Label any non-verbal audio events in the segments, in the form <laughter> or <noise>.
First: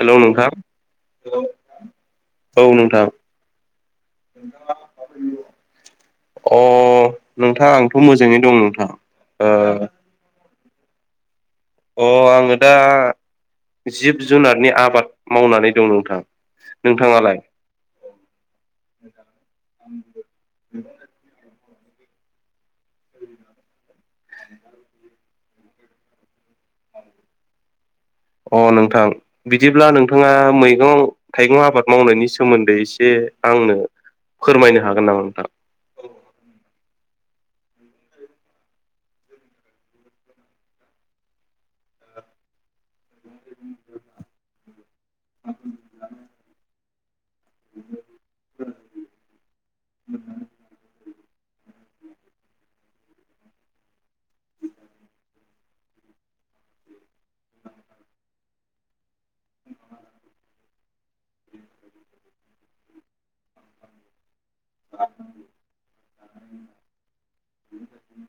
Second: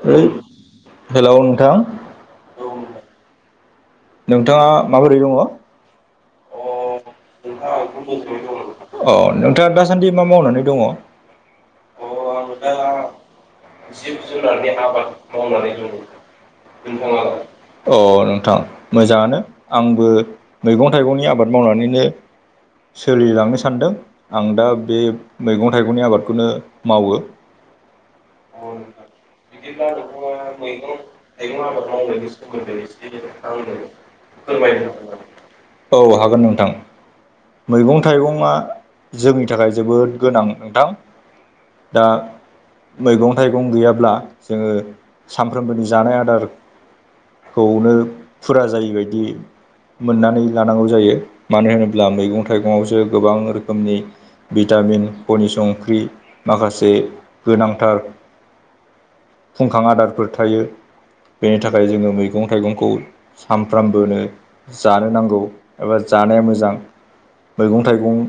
Hello ओइ नोंथां hello नोंथां औ नोंथां नोंथाङा माबोरै दङ? अ नोंथां आंथ' मोजाङै दं नोंथां। अ ओ नोंथाङा दासान्दि मा मावनानै दङ? अ आङो दा जिब-जुनारनि आबाद मावनानै दं नोंथां। नोंथाङालाय? अ नोंथां मोजाङानो आंबो मैगं- थाइगंनि आबाद मावनानैनो सोलिलांनो सानदों। आं दा बे मैगं-थाइगंनि आबादखौनो मावो। अ नोंथां। बिदिब्ला नोंथाङा मैगं-थाइगं आबाद मावनायनि सोमोन्दै आंनो <unintelligible> फोरमायनो हागोन नामा नोंथां? औ हागोन नोंथां। मैगं-थाइगंआ जोंनि थाखाय जोबोद गोनां नोंथां। दा मैगं-थाइगं गैयाब्ला जोङो सानफ्रोमबोनि जानाय आदार खौनो फुरा जायिबायदि मोननानै लानांगौ जायो। मानो होनोब्ला मैगं-थाइगंआव सो गोबां रोखोमनि भिटामिन खनि संख्रि माखासे गोनांथार फुंखां आदारफोर थायो। बेनि थाखाय जोङो मैगं-थाइगंखौ सानफ्रामबोनो जानो नांगौ। एबा जानाया मोजां। मैगं-थाइगं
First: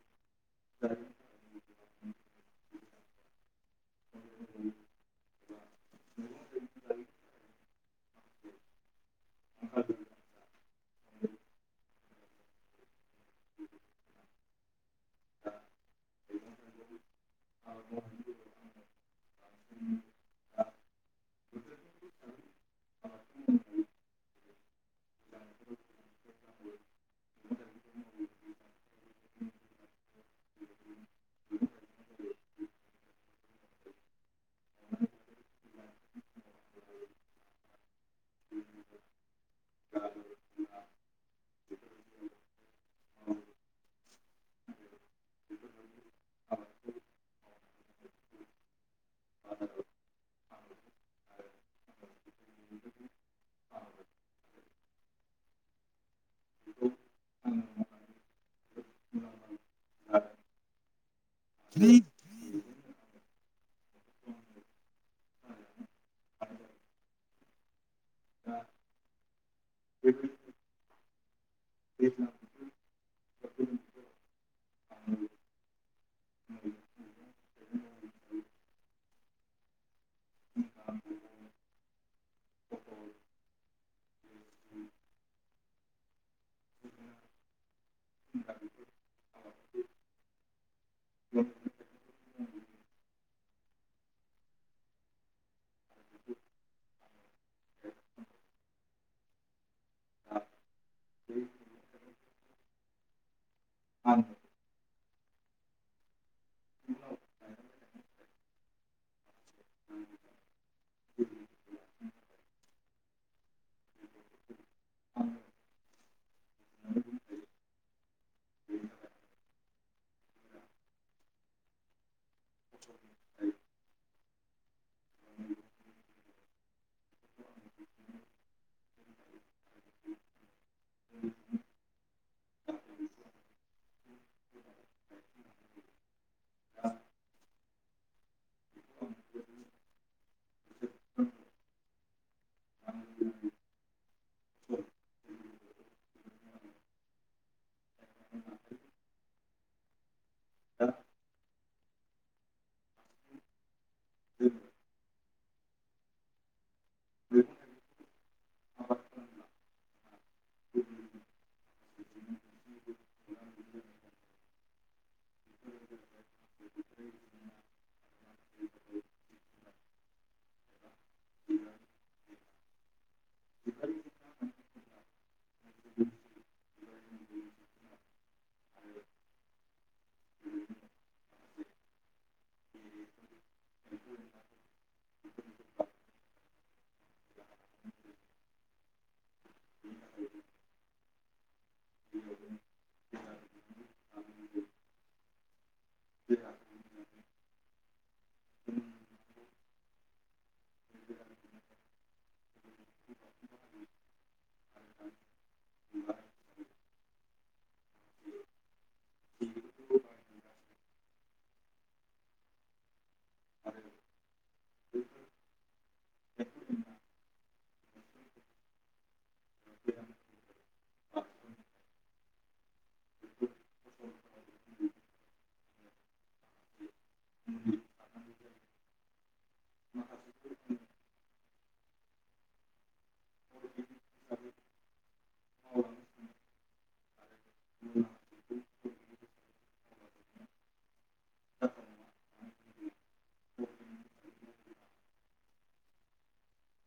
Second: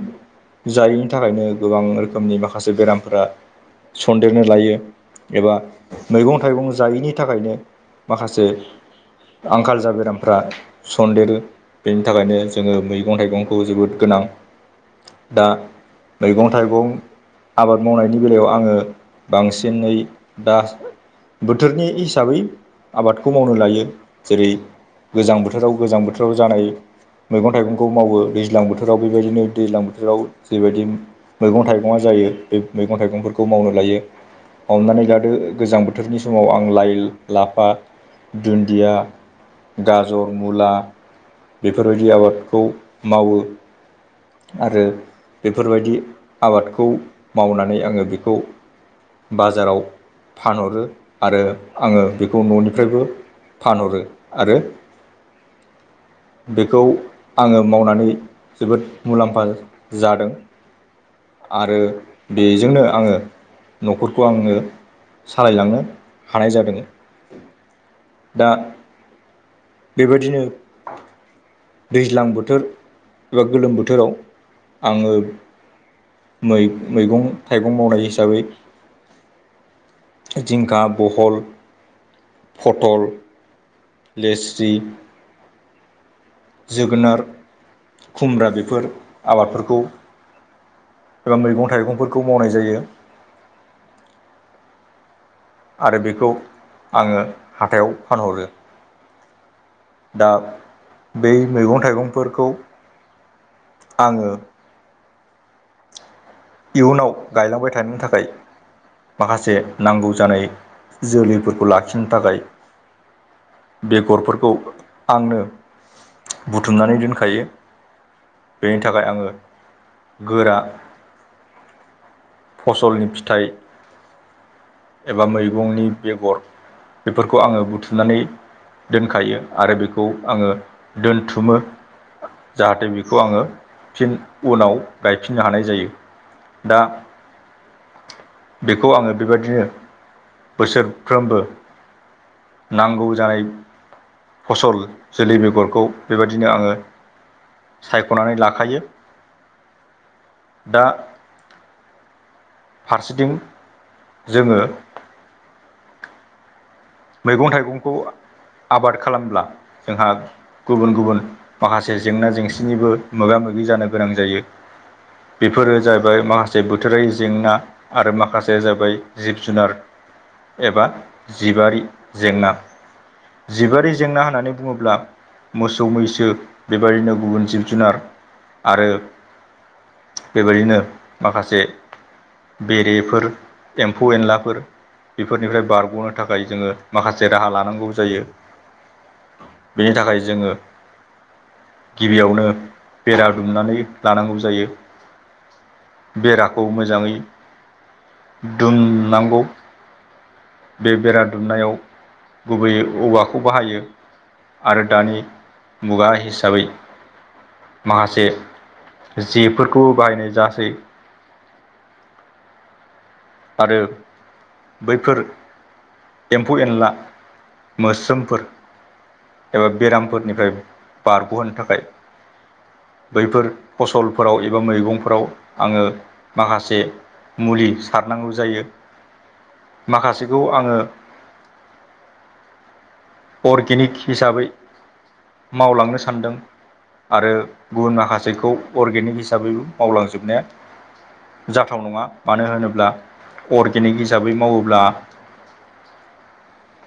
जायैनि थाखायनो गो- गोबां रोखोमनि माखासे बेरामफोरा सन्देरनो लायो। एबा मैगं-थाइगं जायैनि थाखायनो माखासे आंखाल जा बेरामफ्रा सन्देरो। बेनि थाखायनो जोङो मैगं-थाइगंखौ जोबोद गोनां। दा मैगं-थाइगं आबाद मावनायनि बेलायाव आङो बांसिनै दा बोथोरनि हिसाबै आबादखौ मावनो लायो। जेरै गोजां बोथोराव गोजां बोथोराव जानाय मैगं-थाइगंखौ मावो। दैज्लां बोथोराव बेबायदिनो दैज्लां बोथोराव फोराव जेबायदि मैगं थाइगङा जायो बे मैगं थाइगंफोरखौ मावनो लायो। हमनानै लादो गोजां बोथोरनि समाव आं लाइ लाफा दुन्दिया गाजर मुला बेफोरबायदि आबादखौ मावो आरो बेफोरबायदि आबादखौ माव मावनानै आङो बेखौ बाजाराव फानहरो आरो आङो बेखौ न'निफ्रायबो फानहरो आरो बेखौ आङो मावनानै जोबोद मुलाम्फा जादों। आरो बेजोंनो आङो न'खरखौ आंनो सालायलांनो हानाय जादों। दा बेबायदिनो दैज्लां बोथोर एबा गोलोम बोथोराव आङो मै-मैगं-थाइगं मावनाय हिसाबै जिंखा, बहल, फथल, लेस्रि जोगोनार खुमब्रा बेफोर, आबादफोरखौ एबा मैगं थाइगंफोरखौ मावनाय जायो। आरो बेखौ आङो हाथायाव फानहरो, दा बै मैगं थाइगंफोरखौ आङो इयुनाव गायलांबाय थानो थाखाय, माखासे नांगौ जानाय जोलैफोरखौ लाखिनो थाखाय, बेगरफोरखौ आंनो बुथुमनानै दोनखायो बेनि थाखाय आङो गोरा फसलनि फिथाइ एबा मैगंनि बेगर बेफोरखौ आङो बुथुमनानै दोनखायो आरो बेखौ आङो, दोनथुमो जाहाथे बेखौ आङो फिन उनाव गायफिननो हानाय जायो दा बेखौ आङो बेबायदिनो बोसोरफ्रोमबो, नांगौ जानाय फसल जोलै बेगरखौ बेबायदिनो आङो सायख'नानै लाखायो दा फारसेथिं जोङो मैगं थाइगंखौ आबाद खालामब्ला जोंहा गुबुन गुबुन माखासे जेंना जेंसिनिबो मोगा मोगि जानो गोनां जायो। बेफोरो जाहैबाय माखासे बोथोरारि जेंना, आरो माखासेया जाबाय जिब जुनार एबा जिबारि जेंना जिबारि जेंना होननानै बुङोब्ला, मोसौ मैसो बेबायदिनो गुबुन जिब जुनार आरो बेबायदिनो माखासे बेरेफोर एम्फौ एनलाफोर बेफोरनिफ्राय बारग'नो थाखाय जोङो, माखासे राहा लानांगौ जायो। बेनि थाखाय जोङो गिबियावनो बेरा दुमनानै, लानांगौ जायो। बेराखौ मोजाङै दुमनांगौ, बे बेरा दुमनायाव, गुबैयै औवाखौ बाहायो आरो दानि मुगा हिसाबै, माखासे जेफोरखौ बाहायनाय जासै, आरो बैफोर एम्फौ एनला मोस्रोमफोर एबा बेरामफोरनिफ्राय बारग'होनो थाखाय, बैफोर फसलफोराव एबा मैगंफोराव आङो माखासे मुलि सारनांगौ जायो माखासेखौ आङो अर्गेनिक हिसाबै मावलांनो सानदों आरो गुबुन माखासेखौ अर्गेनिक हिसाबैबो मावलांजोबनाया जाथाव नङा मानो होनोब्ला अर्गेनिक हिसाबै मावोब्ला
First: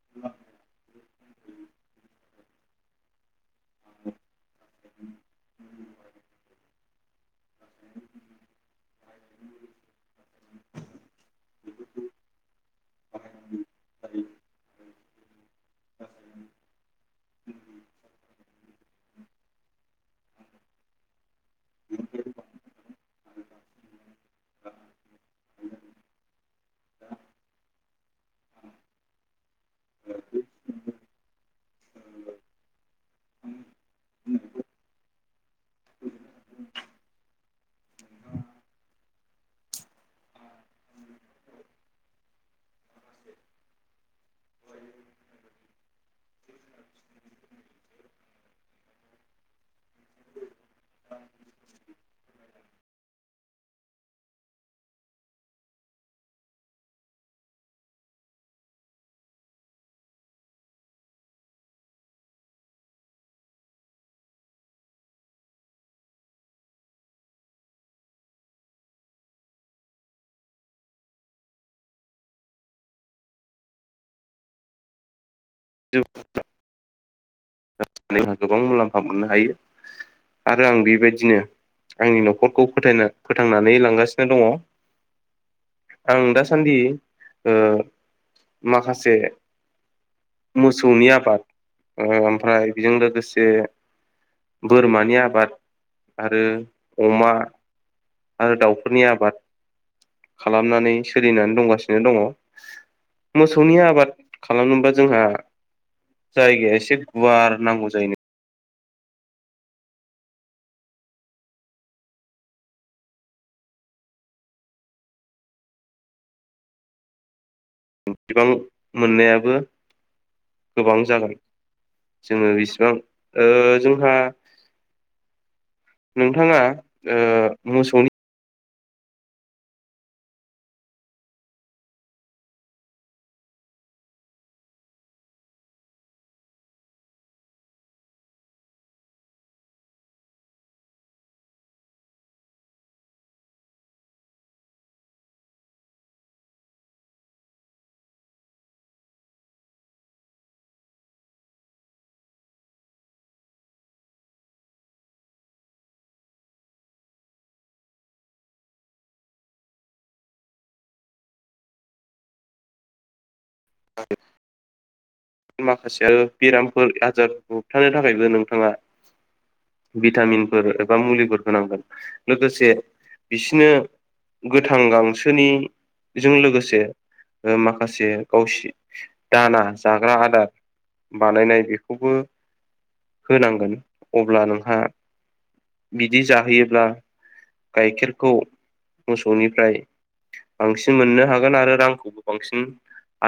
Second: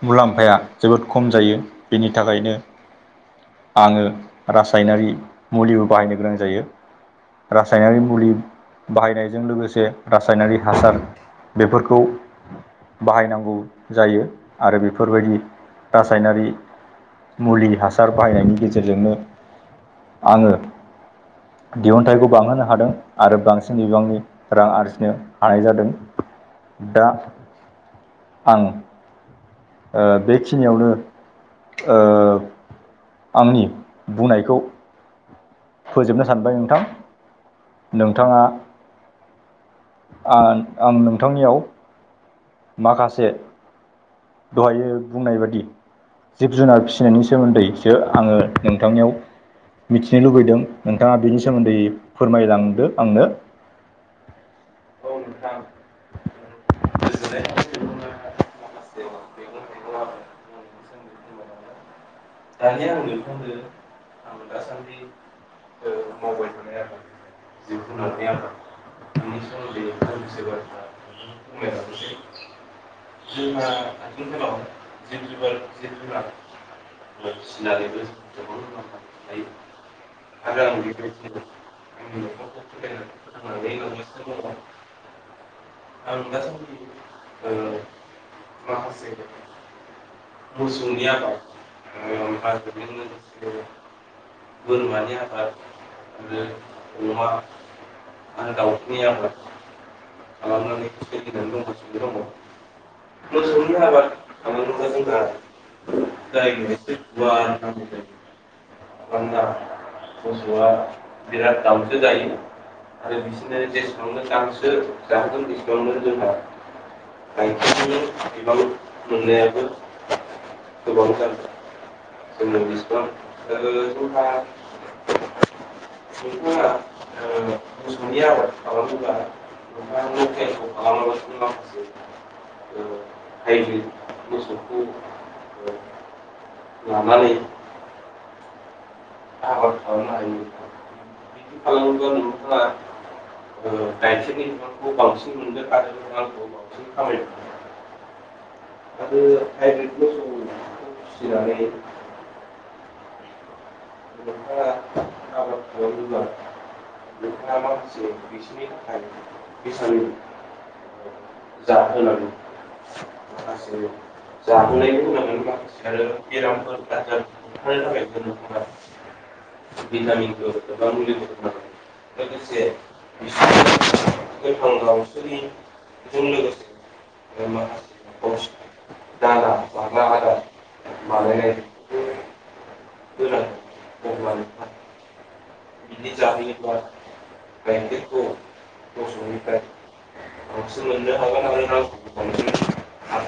मुलाम्फाया जोबोद खम जायो बेनि थाखायनो आङो रासायनारि मुलिबो बाहायनो गोनां जायो रासायनारि मुलि बाहायनायजों लोगोसे रासायनारि हासार बेफोरखौ बाहायनांगौ जायो आरो बेफोरबायदि रासायनारि मुलि हासार बाहायनायनि गेजेरजोंनो, आङो दिहुनथाइखौ बांहोनो हादों आरो बांसिन बिबांनि रां आरजिनो हानाय जादों दा आं ओ बेखिनियावनो ओ आंनि बुंनायखौ फोजोबनो सानबाय नोंथां नोंथाङा, आं आं नोंथांनियाव, माखासे दहायो बुंनाय बादि, जिब जुनार फिसिनायनि सोमोन्दैसो आङो नोंथांनियाव, मिथिनो लुबैदों नोंथाङा बिनि सोमोन्दै फोरमायलांदो आंनो, औ नोंथां <inaudible> दानिया आं नोंखांनो आंबो दासान्दि ओ मावबाय थानाय आरोना जिब जुनारनि आदार‌ <unintelligible> जोंहा हादोरगोलाव जिब जिबोर जिब जिउ जुनार गोबां मुलाम्फा मोननो हायो आरो आं बेबायदिनो आंनि न'खरखौ फोथायना फोथांनानै लांगासिनो दङ आं दासान्दि ओ माखासे मोसौनि आबाद ओम <unintelligible> बोरमानि आबाद आरो अमा आरो दाउनि आबाद खालामनानै बेबायदिनो दंगासिनो दङ मोसौनि आबाद खालामोब्ला जोंहा जायगाया एसे गुवार नांगौ जायो मानोना मोसौआ बिराद गांसो जायो आरो बिसोरनो जेसेबांनो गांसो जाहोगोन एसेबांनो जोंहा गायखेरनि बिबां मोननायाबो गोबां जागोन जोङो जोंनो बेसिबां बेसेबां ओ जोंहा नोंथाङा नोंथाङा ओ मोसौनि आबाद खालामनोबा नोंथांङा लकेलखौ खालामा लासिनो माखासे ओ हाइब्रिद मोसौखौ ओ लानानै आबाद‌ खालामनो हायो नोंथां बिदि खालामोब्ला नोंथाङा ओ गायखेरनि बिबांखौ बांसिन मोनगोन आरो नोंथाङा गोबांसिन खामायगोन आरो हाइब्रिद मोसौखौ फिसिनानै <unintelligible> नोंथाङा माखासे बिसिनि थाखाय बेसेन जा होनांगौ माखासे जाहोनायनि उनाव नोंथां आरो बेरामफोर आाजारफोर होबथानो थाखायबो नोंथाङा भिटामिनफोर एबा मुलिफोर होनांगोन लोगोसे बिसिनो गोथां गांसोनि जों लोगोसे ओ माखासे गावसि दाना जाग जाग्रा आदार बानायनाय बेखौबो होनांगोन अब्ला नोंहा बिदि जाहोयोब्ला गाइखेरखौ <unintelligible> मोसौनिफ्राय बांसिन मोननो हागोन आरो रांखौबो बांसिन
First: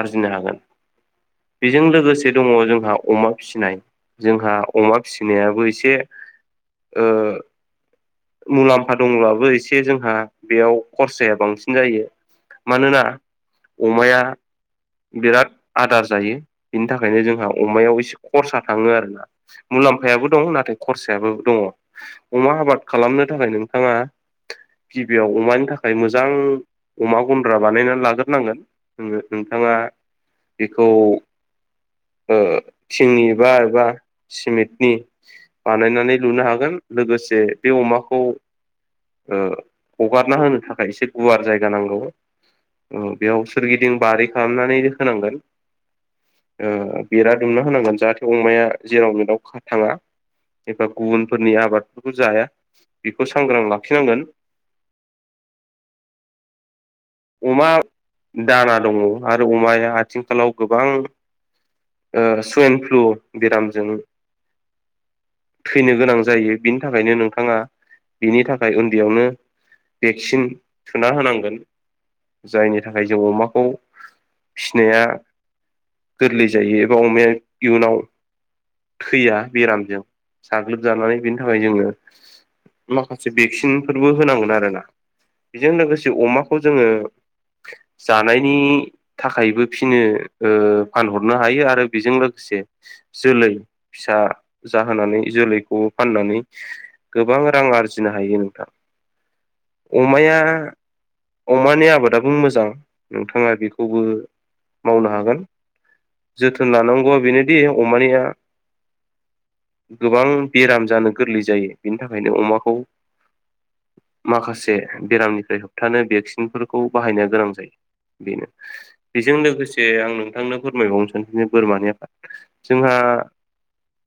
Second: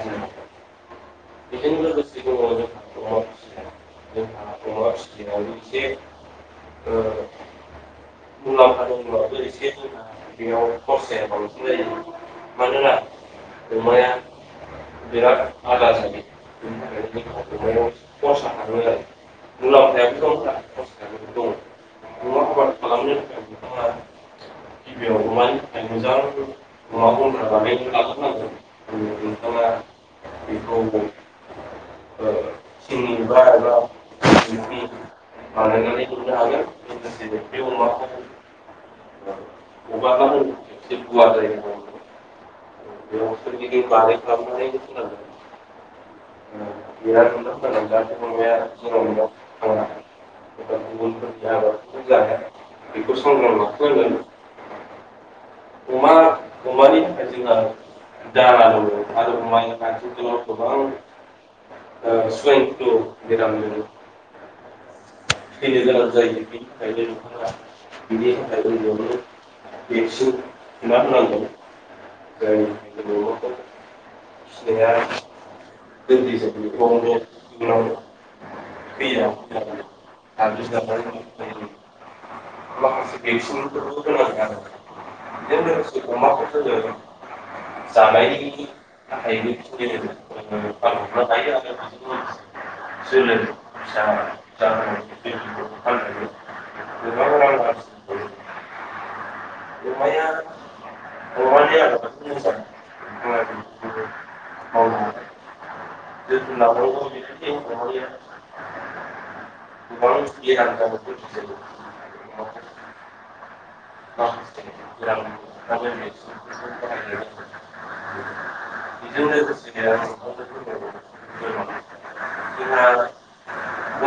आरजिनो हागोन <unintelligible> बेजों लोगोसे दङ जोंहा अमा फिसिनाय जोंहा अमा फिसिनायाबो एसे ओ मुलाम्फा दंब्लाबो एसे जोंहा बेयाव खरसाया बांसिन जायो मानोना अमाया बिराद आदार जायो बिनि थाखायनो जोंहा अमायाव एसे खरसा थाङो आरोना मुलाम्फायाबो दं नाथाय खरसा याबो दङ अमा आबाद खालामनो थाखाय नोंथाङा गिबियाव अमानि थाखाय मोजां अमा गन्द्रा बानायनानै लाग्रोनांगोन नोंथाङा बेखौ ओ थिंनि बा एबा सिमेन्टनि बानायनानै लुनो हागोन लोगोसे बे अमाखौ ओ हगारना होनो थाखाय एसे गुवार जायगा नांगौ ओ बेयाव सोरगिदिं बारि खालामनानै होनांगोन। ओ बेरा दुमना होनांगोन जाहाथे अमाया जेराव मेदाव थाङा एबा गुबुनफोरनि आबादफोरखौ जाया बेखौ सांग्रां लाखिनांगोन उमा उमानि जोंहा अमा <unintelligible> दाना दङ आरो अमा अमाया एबासो आथिंखालाव गोबां ओ स'एन फ्लु बेरामजों थैनो गोनां जायो बिनि थाखाय उन्दैयावनो <unintelligible> बेसुं भेक्सिन गुना थुना होनांगोन। जायनि थाखाय जों अमाखौ फिनाया गोरलै जायो एबा अमाया इयुनाव ‌ थैया बेरामजों साग्लोबजानानै बेनि थाखाय जोङो उनाव माखासे भेक्सिनफोरबो होनांगोन आरोना बेजों लोगोसे अमाखौ जोङो जानायनि थाखायबो फिनो ओ फानहरनो हायो आरो बेजों लोगोसे जोलै फिसा जाहोनानै जोलैखौ फाननानै गोबां रां आरजिनो हायो नोंथां। अमाया अमानि आबादाबो मोजां नोंथाङा बेखौबो मावनो हागोन जोथोन लानांगौआ बेनोदि अमानिया गोबां बेराम जानो गोरलै जायो बेनि थाखायनो अमाखौ माखासे बेरामनिफ्राय होबथानो भेक्सिनफोरखौ बाहायनाया गोनां जायो बेनो बेजों लोगोसे आं नोंथांनो फोरमायबावनो सानफिनो बोरमानि आफाद जोंहा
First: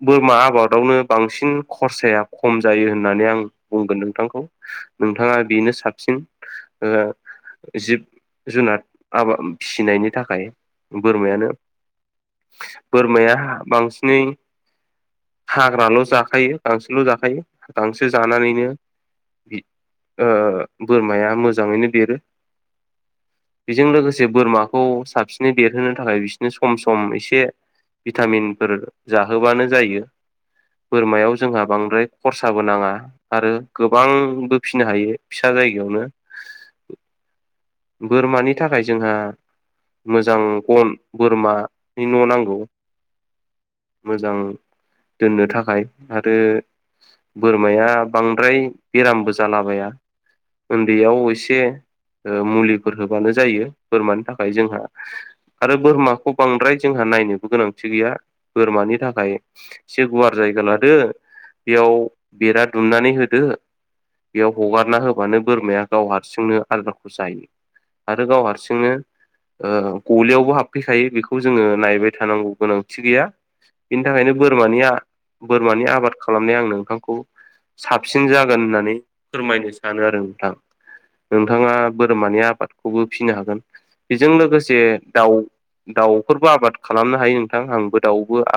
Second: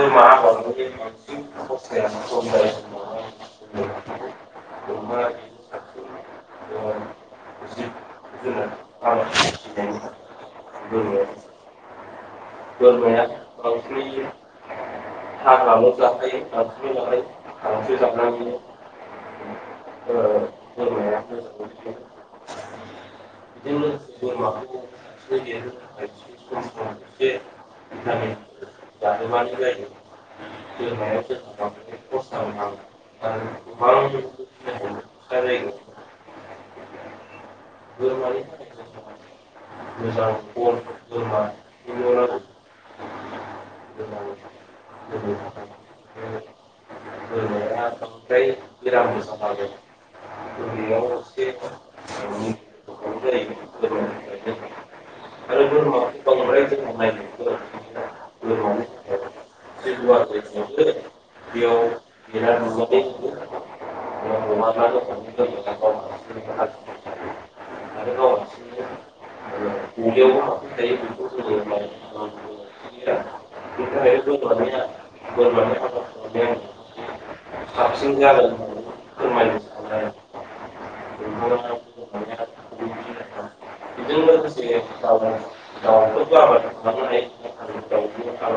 बोरमा आबादावनो बांसिन खरसाया खम जायो होननानै आं बुंगोन नोंथांखौ नोंथाङा बेनो साबसिन ओ जिब जुनाद आबाम फिसिनायनि थाखाय बोरमायानो बोरमाया बांसिनै हाग्राल' जाखायो गांसोल' जाखायो गांसो जानानैनो इ ओ बोरमाया मोजाङैनो देरो बेजों लोगोसे बोरमाखौ साबसिनै दरहोनो थाखाय बिसोरनो सम सम एसे भिटामिनफोर जाहोबानो जायो बोरमायाव जोंहा बांद्राय खरसाबो नाङा आरो गोबांबो फिसिनो हायो फिसा जायगायावनो बोरमानि थाखाय जोंहा मोजां गम बोरमानि न' नांगौ मोजां <unintelligible> दोननो थाखाय आरो बोरमाया बांद्राय बेरामबो जालाबाया उन्दैयाव एसे ओ मुलिफोर होबानो जायो बोरमानि थाखाय जोंहा आरो बोरमाखौ बांद्राय जोंहा नायनोबो गोनांथि गैया बोरमानि थाखाय एसे गुवार जायगा लादो बेयाव बेरा दुमनानै होद दो बेयाव हगारना होबानो बोरमाया गाव हारसिंनो आलगाब जायो आरो गाव हारसिङनो ओ गलियावबो हाबफैखायो बेखौ जोङो नायबाय थानांगौ गोनांथि गैया बिनि थाखायनो बोरमानिया बोरमानि आबाद खालामनाया आं नोंथांखौ साबसिन जागोन होननानै फोरमायनो सानो आरो नोंथां। <unintelligible> नोंथाङा बोरमानि आबादखौबो फिसिनो हागोन बेजों लोगोसे दाउ दाउफोरबो आबाद खालामनो हायो नोंथां आंबो दाउबो आ